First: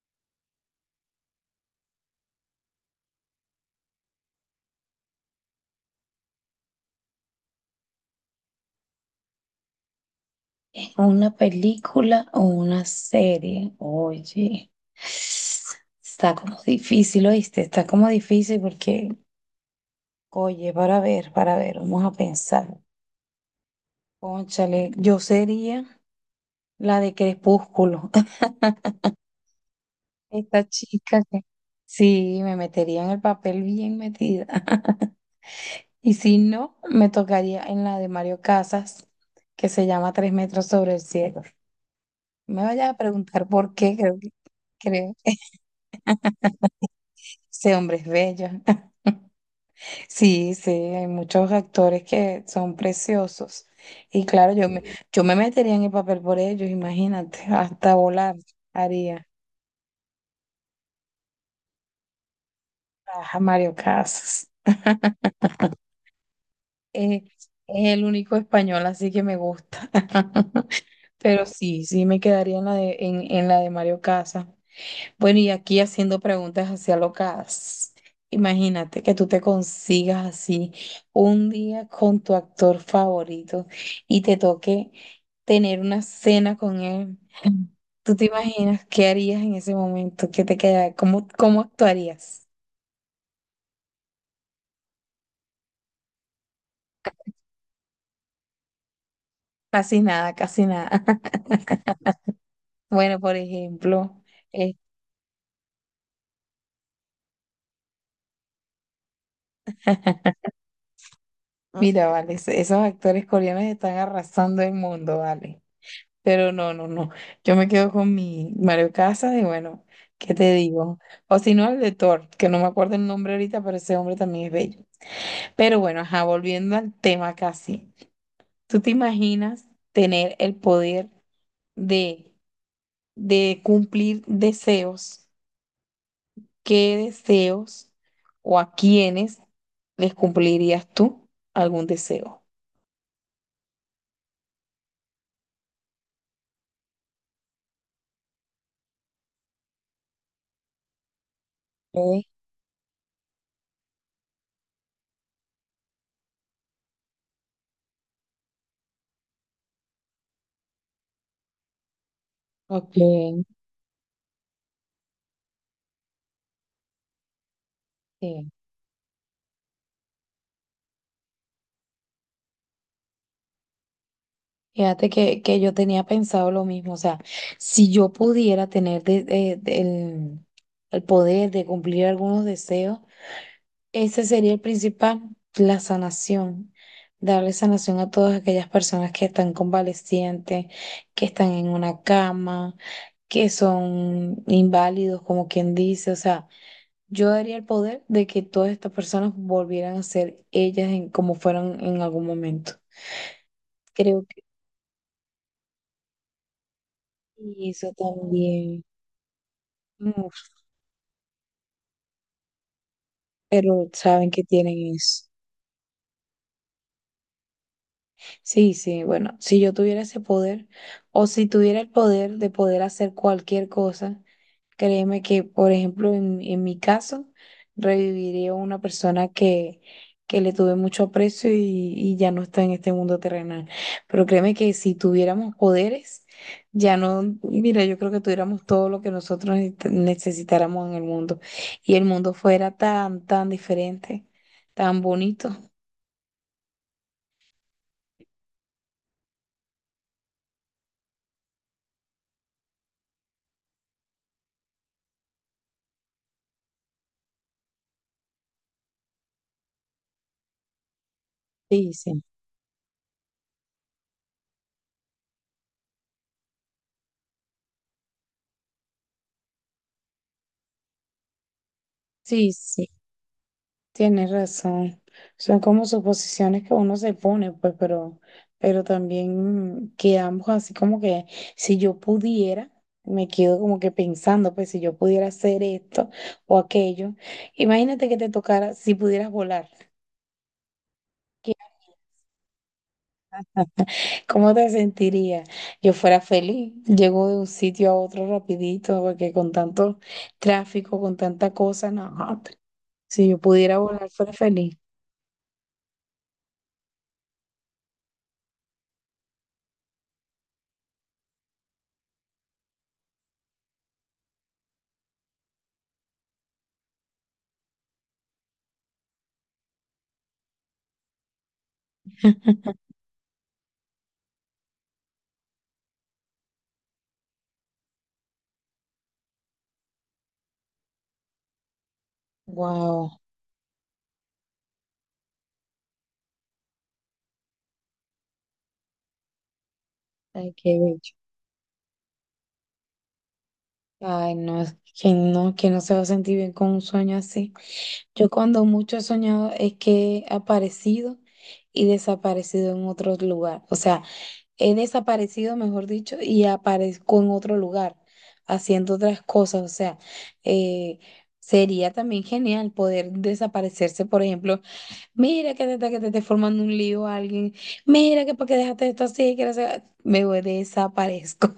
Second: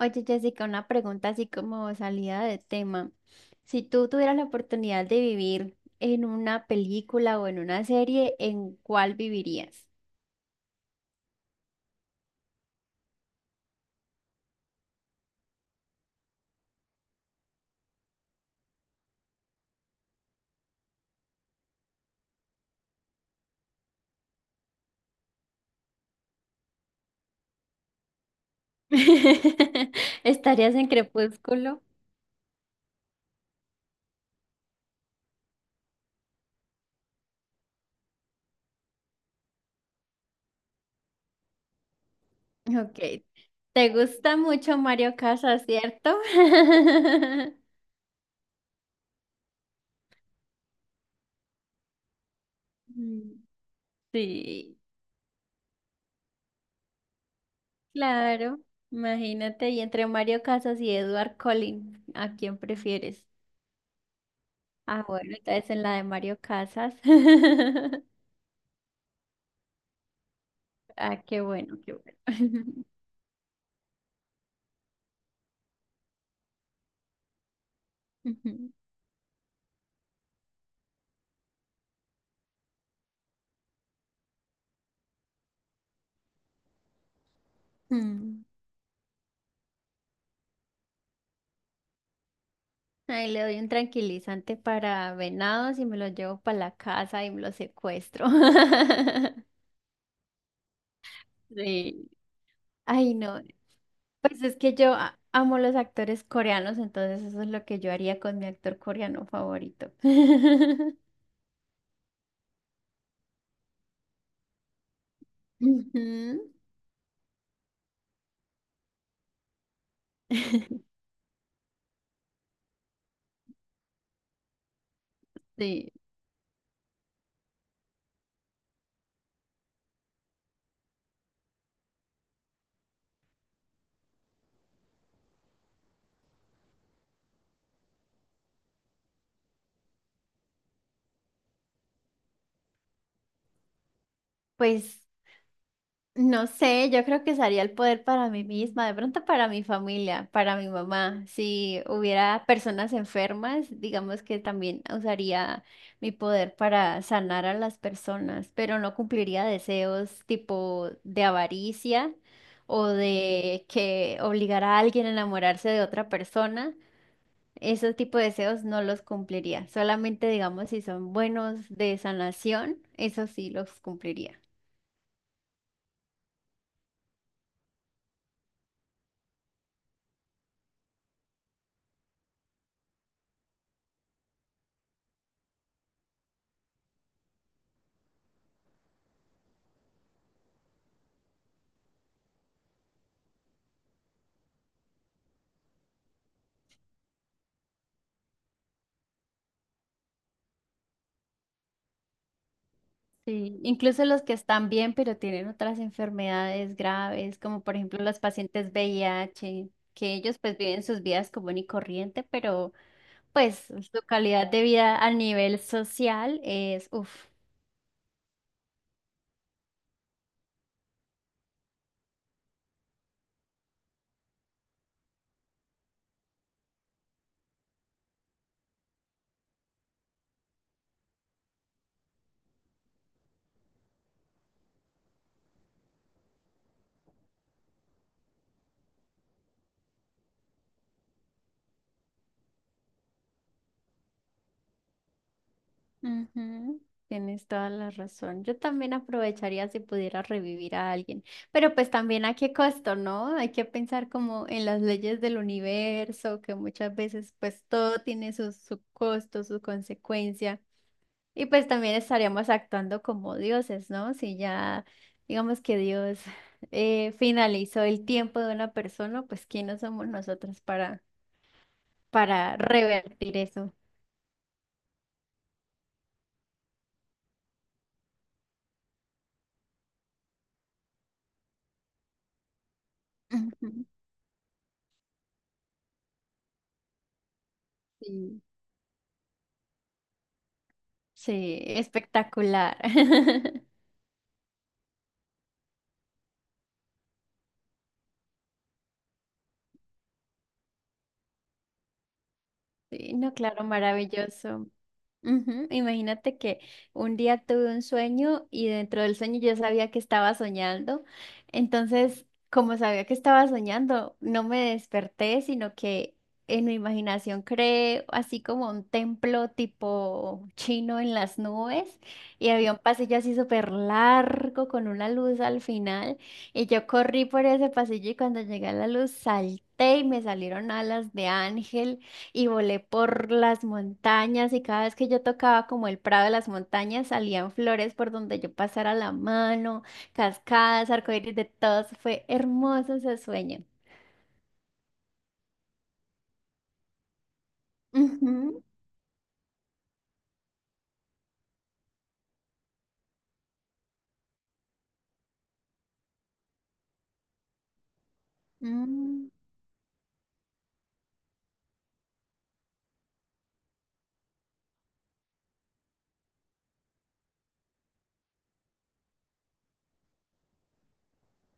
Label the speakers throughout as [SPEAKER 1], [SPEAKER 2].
[SPEAKER 1] Oye, Jessica, una pregunta así como salida de tema. Si tú tuvieras la oportunidad de vivir en una película o en una serie, ¿en cuál vivirías?
[SPEAKER 2] ¿En una película o una serie? Oye, está como difícil, ¿oíste? Está como difícil porque, oye, para ver, vamos a pensar. Cónchale, yo sería la de Crepúsculo. Esta
[SPEAKER 1] ¿Estarías en
[SPEAKER 2] chica que
[SPEAKER 1] Crepúsculo?
[SPEAKER 2] sí, me metería en el papel bien metida. Y si no, me tocaría en la de Mario Casas, que se llama Tres metros sobre el cielo. Me vayas a
[SPEAKER 1] Ok.
[SPEAKER 2] preguntar por
[SPEAKER 1] ¿Te
[SPEAKER 2] qué, creo que
[SPEAKER 1] gusta mucho
[SPEAKER 2] creo.
[SPEAKER 1] Mario Casas, cierto?
[SPEAKER 2] Ese hombre es bello. Sí, sí, hay muchos actores que son
[SPEAKER 1] Mm,
[SPEAKER 2] preciosos. Y claro,
[SPEAKER 1] sí,
[SPEAKER 2] yo me metería en el papel por ellos, imagínate, hasta volar
[SPEAKER 1] claro.
[SPEAKER 2] haría.
[SPEAKER 1] Imagínate, y entre Mario Casas y Edward Collins, ¿a quién prefieres?
[SPEAKER 2] Ajá, Mario Casas.
[SPEAKER 1] Ah, bueno, entonces en la de Mario Casas.
[SPEAKER 2] Eh, es el único español, así que me gusta.
[SPEAKER 1] Ah, qué
[SPEAKER 2] Pero
[SPEAKER 1] bueno,
[SPEAKER 2] sí,
[SPEAKER 1] qué
[SPEAKER 2] sí
[SPEAKER 1] bueno.
[SPEAKER 2] me quedaría en la de, en la de Mario Casas. Bueno, y aquí haciendo preguntas así alocadas.
[SPEAKER 1] Ujú.
[SPEAKER 2] Imagínate que tú te consigas así un día con tu actor favorito y te toque tener una cena con él. ¿Tú te
[SPEAKER 1] Mm.
[SPEAKER 2] imaginas qué harías en ese momento? ¿Qué te queda? Cómo actuarías?
[SPEAKER 1] Ahí le doy un tranquilizante para venados y me lo llevo para la casa y me lo secuestro.
[SPEAKER 2] Casi nada, casi nada.
[SPEAKER 1] Sí. Ay,
[SPEAKER 2] Bueno, por
[SPEAKER 1] no.
[SPEAKER 2] ejemplo,
[SPEAKER 1] Pues es que
[SPEAKER 2] eh,
[SPEAKER 1] yo amo los actores coreanos, entonces eso es lo que yo haría con mi actor coreano favorito.
[SPEAKER 2] mira, vale, esos actores coreanos están arrasando el mundo, vale.
[SPEAKER 1] Ujú.
[SPEAKER 2] Pero no, no, no. Yo me quedo con mi Mario Casas y bueno, ¿qué te digo? O si no, el de Thor, que no me acuerdo el nombre ahorita, pero ese hombre también es bello. Pero
[SPEAKER 1] Sí.
[SPEAKER 2] bueno, ajá, volviendo al tema casi. ¿Tú te imaginas tener el poder de, de cumplir deseos? ¿Qué deseos o a quiénes les cumplirías tú algún deseo?
[SPEAKER 1] Pues no sé, yo creo que usaría el poder para mí misma, de pronto para mi familia, para mi mamá. Si
[SPEAKER 2] Ok,
[SPEAKER 1] hubiera personas enfermas, digamos que también usaría mi poder para sanar a las personas, pero no cumpliría deseos tipo de avaricia o
[SPEAKER 2] ok.
[SPEAKER 1] de que obligar a alguien a enamorarse de otra persona. Esos tipo de deseos no los cumpliría. Solamente, digamos, si son buenos de sanación, eso sí los cumpliría.
[SPEAKER 2] Fíjate que yo tenía pensado lo mismo, o sea, si yo pudiera tener el poder de cumplir algunos deseos, ese sería el principal, la sanación, darle sanación a todas aquellas personas que están convalecientes, que están en una cama, que son inválidos, como quien dice, o sea, yo daría el poder de que todas estas personas volvieran a ser ellas en, como fueron en algún momento.
[SPEAKER 1] Sí, incluso los
[SPEAKER 2] Creo
[SPEAKER 1] que
[SPEAKER 2] que
[SPEAKER 1] están bien, pero tienen otras enfermedades graves, como por
[SPEAKER 2] eso
[SPEAKER 1] ejemplo los pacientes
[SPEAKER 2] también.
[SPEAKER 1] VIH, que ellos pues
[SPEAKER 2] Uf,
[SPEAKER 1] viven sus vidas común y corriente, pero pues
[SPEAKER 2] pero
[SPEAKER 1] su
[SPEAKER 2] saben que
[SPEAKER 1] calidad de
[SPEAKER 2] tienen
[SPEAKER 1] vida a
[SPEAKER 2] eso.
[SPEAKER 1] nivel social es, uff.
[SPEAKER 2] Sí, sí, bueno, si yo tuviera ese poder o si tuviera el poder de poder hacer cualquier cosa, créeme que, por ejemplo, en mi caso, reviviría a una persona que le tuve mucho aprecio y ya no está en este mundo terrenal. Pero créeme que si tuviéramos poderes, ya no, mira, yo creo que tuviéramos todo lo que nosotros necesitáramos en el mundo y el mundo fuera tan, tan diferente, tan bonito.
[SPEAKER 1] Ujú. Tienes toda la razón. Yo también aprovecharía si pudiera revivir a alguien, pero pues también a qué costo, ¿no? Hay que pensar como en las leyes del universo, que muchas veces pues todo tiene su costo, su consecuencia. Y pues
[SPEAKER 2] Sí,
[SPEAKER 1] también
[SPEAKER 2] sí,
[SPEAKER 1] estaríamos actuando como dioses, ¿no? Si ya, digamos que Dios finalizó el tiempo de una persona, pues ¿quiénes somos nosotros para,
[SPEAKER 2] sí,
[SPEAKER 1] para
[SPEAKER 2] sí,
[SPEAKER 1] revertir eso?
[SPEAKER 2] tienes razón. Son como suposiciones que uno se pone, pues, pero también quedamos así como que si yo pudiera, me quedo como
[SPEAKER 1] Ujú.
[SPEAKER 2] que pensando, pues, si yo pudiera hacer esto o aquello. Imagínate que te
[SPEAKER 1] Sí,
[SPEAKER 2] tocara, si pudieras volar.
[SPEAKER 1] sí, espectacular.
[SPEAKER 2] ¿Cómo te sentirías? Yo fuera feliz. Llego de un sitio a otro rapidito, porque con tanto tráfico, con tanta cosa, no.
[SPEAKER 1] Sí,
[SPEAKER 2] Si
[SPEAKER 1] no,
[SPEAKER 2] yo
[SPEAKER 1] claro,
[SPEAKER 2] pudiera volar, fuera
[SPEAKER 1] maravilloso.
[SPEAKER 2] feliz.
[SPEAKER 1] Ujú. Imagínate que un día tuve un sueño y dentro del sueño yo sabía que estaba soñando. Entonces, como sabía que estaba soñando, no me desperté, sino que en mi imaginación creé así como un templo tipo chino en las nubes y había un pasillo así súper largo con una luz al final y yo corrí por ese pasillo y cuando llegué a la luz salté y me salieron alas de ángel y volé
[SPEAKER 2] Wow.
[SPEAKER 1] por las montañas y cada vez que yo tocaba como el prado de las montañas salían flores por donde yo pasara la mano,
[SPEAKER 2] Ay, qué
[SPEAKER 1] cascadas,
[SPEAKER 2] bello.
[SPEAKER 1] arcoíris de todos. Fue hermoso ese sueño.
[SPEAKER 2] Ay, no, es que no se va a sentir bien con un sueño así. Yo
[SPEAKER 1] Ujú.
[SPEAKER 2] cuando mucho he soñado es que he aparecido y desaparecido en otro lugar. O sea, he desaparecido, mejor dicho, y aparezco en otro lugar haciendo otras
[SPEAKER 1] Mm.
[SPEAKER 2] cosas. O sea, eh, sería también genial poder desaparecerse, por ejemplo, mira que te esté formando un lío a alguien, mira que porque dejaste esto así, que no sé, me voy, desaparezco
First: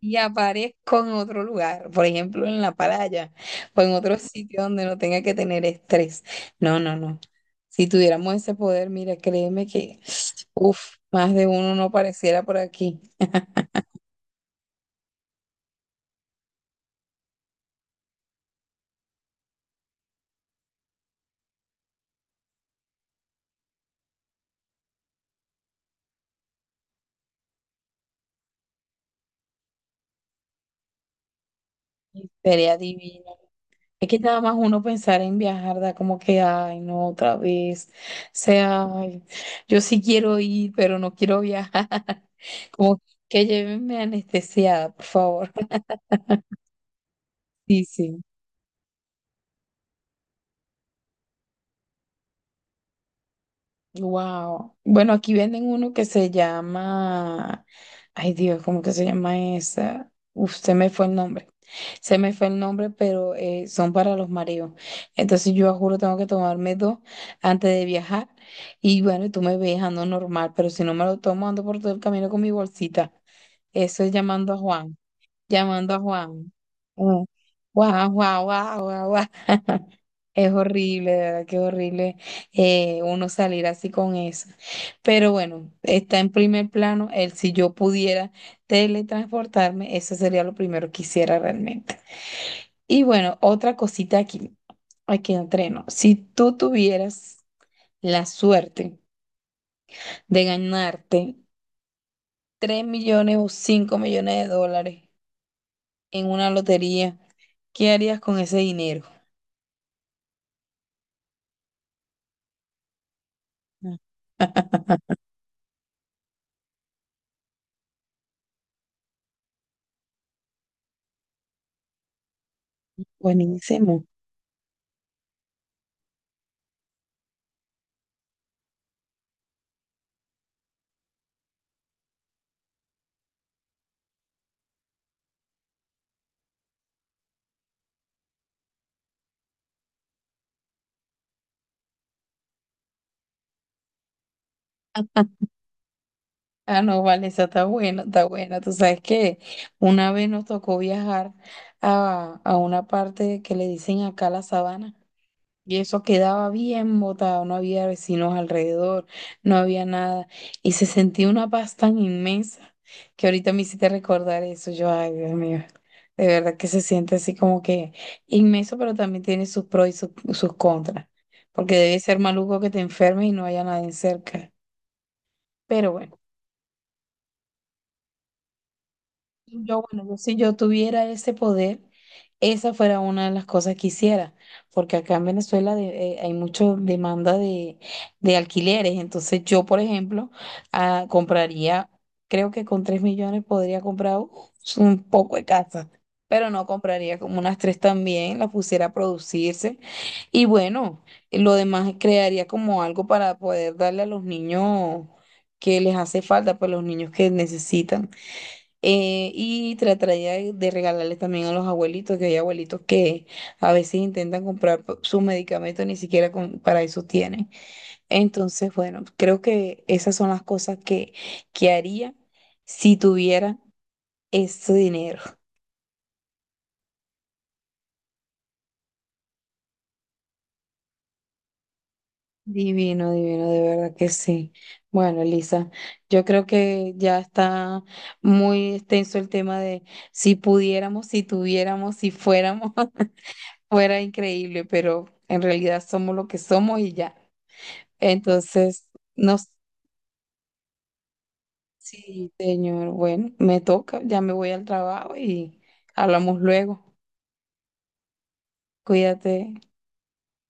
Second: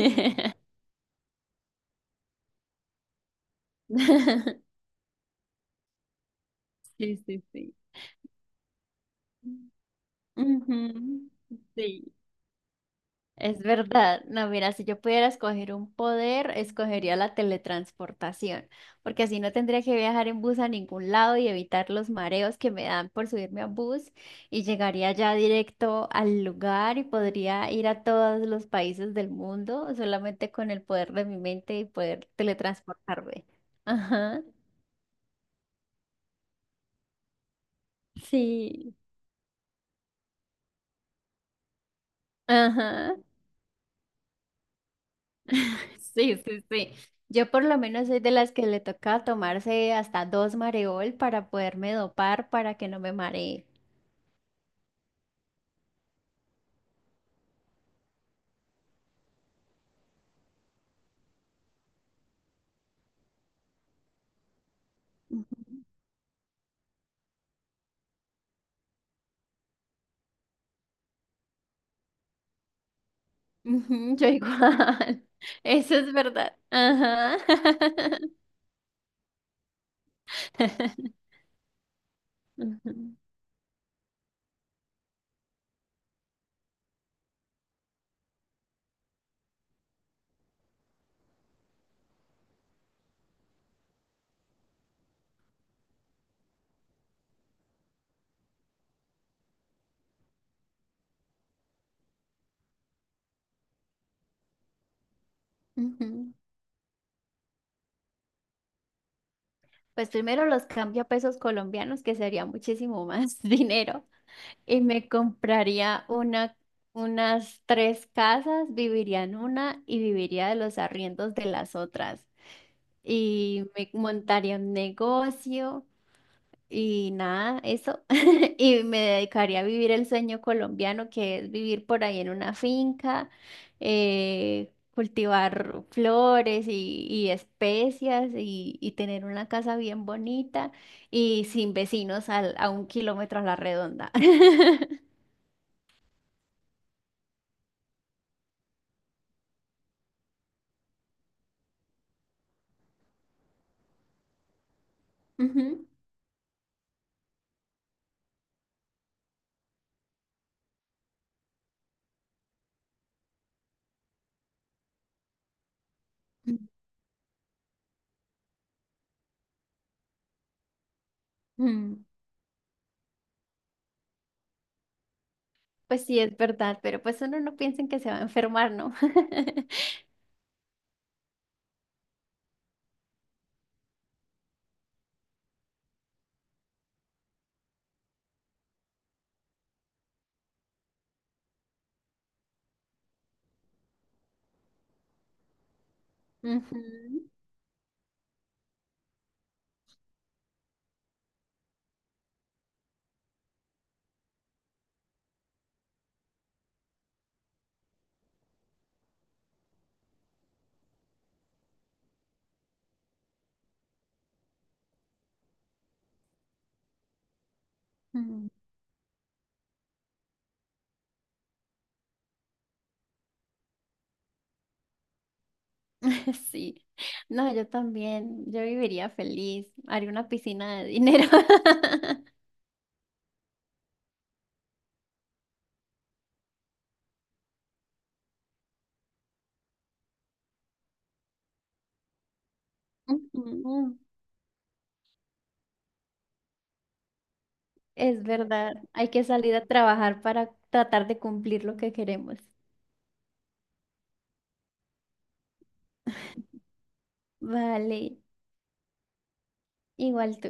[SPEAKER 2] y aparezco en otro lugar, por ejemplo, en la playa o en otro sitio donde no tenga que tener estrés. No, no,
[SPEAKER 1] Sí,
[SPEAKER 2] no.
[SPEAKER 1] sí, sí.
[SPEAKER 2] Si tuviéramos ese poder, mira, créeme que, uff,
[SPEAKER 1] Ujú.
[SPEAKER 2] más de uno no
[SPEAKER 1] Sí.
[SPEAKER 2] pareciera por aquí.
[SPEAKER 1] Es verdad, no, mira, si yo pudiera escoger un poder, escogería la teletransportación, porque así no tendría que viajar en bus a ningún lado y evitar los mareos que me dan por subirme a bus y llegaría ya directo al lugar y podría ir a todos los países del mundo solamente con el poder de mi mente y poder
[SPEAKER 2] Sería divino.
[SPEAKER 1] teletransportarme.
[SPEAKER 2] Es que nada
[SPEAKER 1] Ajá,
[SPEAKER 2] más uno pensar en viajar, da como que, ay, no, otra vez. O sea,
[SPEAKER 1] sí,
[SPEAKER 2] ay, yo sí quiero ir, pero no quiero viajar. Como
[SPEAKER 1] ajá.
[SPEAKER 2] que llévenme anestesiada, por favor.
[SPEAKER 1] Sí, sí, sí. Yo por lo
[SPEAKER 2] Sí,
[SPEAKER 1] menos
[SPEAKER 2] sí.
[SPEAKER 1] soy de las que le toca tomarse hasta dos mareol para poderme dopar para que no me maree.
[SPEAKER 2] Wow. Bueno, aquí venden uno que se llama, ay Dios, ¿cómo que se llama esa? Uf, se me fue el nombre. Se me fue el nombre, pero son para los mareos. Entonces yo
[SPEAKER 1] Ujú,
[SPEAKER 2] juro tengo que tomarme 2 antes de viajar. Y bueno, tú me ves, ando normal, pero si no me lo tomo, ando por todo el camino con mi bolsita. Eso es
[SPEAKER 1] yo
[SPEAKER 2] llamando a Juan
[SPEAKER 1] igual.
[SPEAKER 2] llamando
[SPEAKER 1] Eso
[SPEAKER 2] a
[SPEAKER 1] es
[SPEAKER 2] Juan.
[SPEAKER 1] verdad.
[SPEAKER 2] Mm.
[SPEAKER 1] Ajá.
[SPEAKER 2] Guau, guau, guau, guau, guau. Es horrible, de verdad que es horrible
[SPEAKER 1] Ujú,
[SPEAKER 2] uno salir así con eso. Pero bueno, está en primer plano. El si yo pudiera teletransportarme, eso sería lo primero que hiciera realmente. Y bueno, otra cosita aquí, aquí entreno. Si tú tuvieras la suerte de ganarte 3 millones o 5 millones de dólares, en
[SPEAKER 1] ujú.
[SPEAKER 2] una lotería, ¿qué harías con ese dinero?
[SPEAKER 1] Pues primero los cambio a pesos colombianos, que sería muchísimo más
[SPEAKER 2] Mm.
[SPEAKER 1] dinero, y me compraría una, unas tres casas, viviría en una y viviría de los arriendos de las otras. Y me
[SPEAKER 2] Buenísimo.
[SPEAKER 1] montaría un negocio y nada, eso. Y me dedicaría a vivir el sueño colombiano, que es vivir por ahí en una finca, cultivar flores y especias y tener una casa bien bonita y sin vecinos a 1 kilómetro a la redonda.
[SPEAKER 2] Ah, no, vale, esa está buena, está buena. Tú sabes que una vez nos tocó viajar a una parte que le dicen acá la sabana. Y
[SPEAKER 1] Ujú.
[SPEAKER 2] eso quedaba bien botado, no había vecinos alrededor, no había nada. Y se sentía una paz tan inmensa que ahorita me hiciste recordar eso. Yo, ay, Dios mío, de verdad que se siente así como que inmenso, pero también tiene sus pros sus contras. Porque debe
[SPEAKER 1] Mm.
[SPEAKER 2] ser maluco que te enfermes y no haya nadie cerca. Pero
[SPEAKER 1] Pues
[SPEAKER 2] bueno.
[SPEAKER 1] sí, es verdad, pero pues uno no piensa en que se va a enfermar, ¿no?
[SPEAKER 2] Yo, bueno, yo, si yo tuviera ese poder, esa fuera una de las cosas que hiciera, porque acá en Venezuela hay mucha demanda de alquileres, entonces yo, por ejemplo, ah, compraría, creo que con 3 millones podría comprar un poco de casa, pero no
[SPEAKER 1] Ujú.
[SPEAKER 2] compraría como unas 3 también, las pusiera a producirse y bueno, lo demás crearía como algo para poder darle a los niños que les hace falta, pues los niños que necesitan. Y trataría de regalarle también a los abuelitos, que hay abuelitos que a veces intentan comprar sus medicamentos, ni siquiera para eso tienen.
[SPEAKER 1] Mm.
[SPEAKER 2] Entonces, bueno, creo que esas son las cosas que haría si tuviera ese dinero.
[SPEAKER 1] Sí, no, yo también, yo viviría feliz, haría una piscina de dinero.
[SPEAKER 2] Divino, divino, de verdad que sí. Bueno, Elisa, yo creo que ya está muy extenso el tema de si pudiéramos, si tuviéramos, si fuéramos.
[SPEAKER 1] Ujú.
[SPEAKER 2] Fuera increíble, pero en realidad somos lo que somos y ya.
[SPEAKER 1] Es verdad,
[SPEAKER 2] Entonces,
[SPEAKER 1] hay que
[SPEAKER 2] no,
[SPEAKER 1] salir a trabajar para tratar de cumplir lo que
[SPEAKER 2] sí,
[SPEAKER 1] queremos.
[SPEAKER 2] señor, bueno, me toca, ya me voy al trabajo y hablamos luego.
[SPEAKER 1] Vale,
[SPEAKER 2] Cuídate.
[SPEAKER 1] igual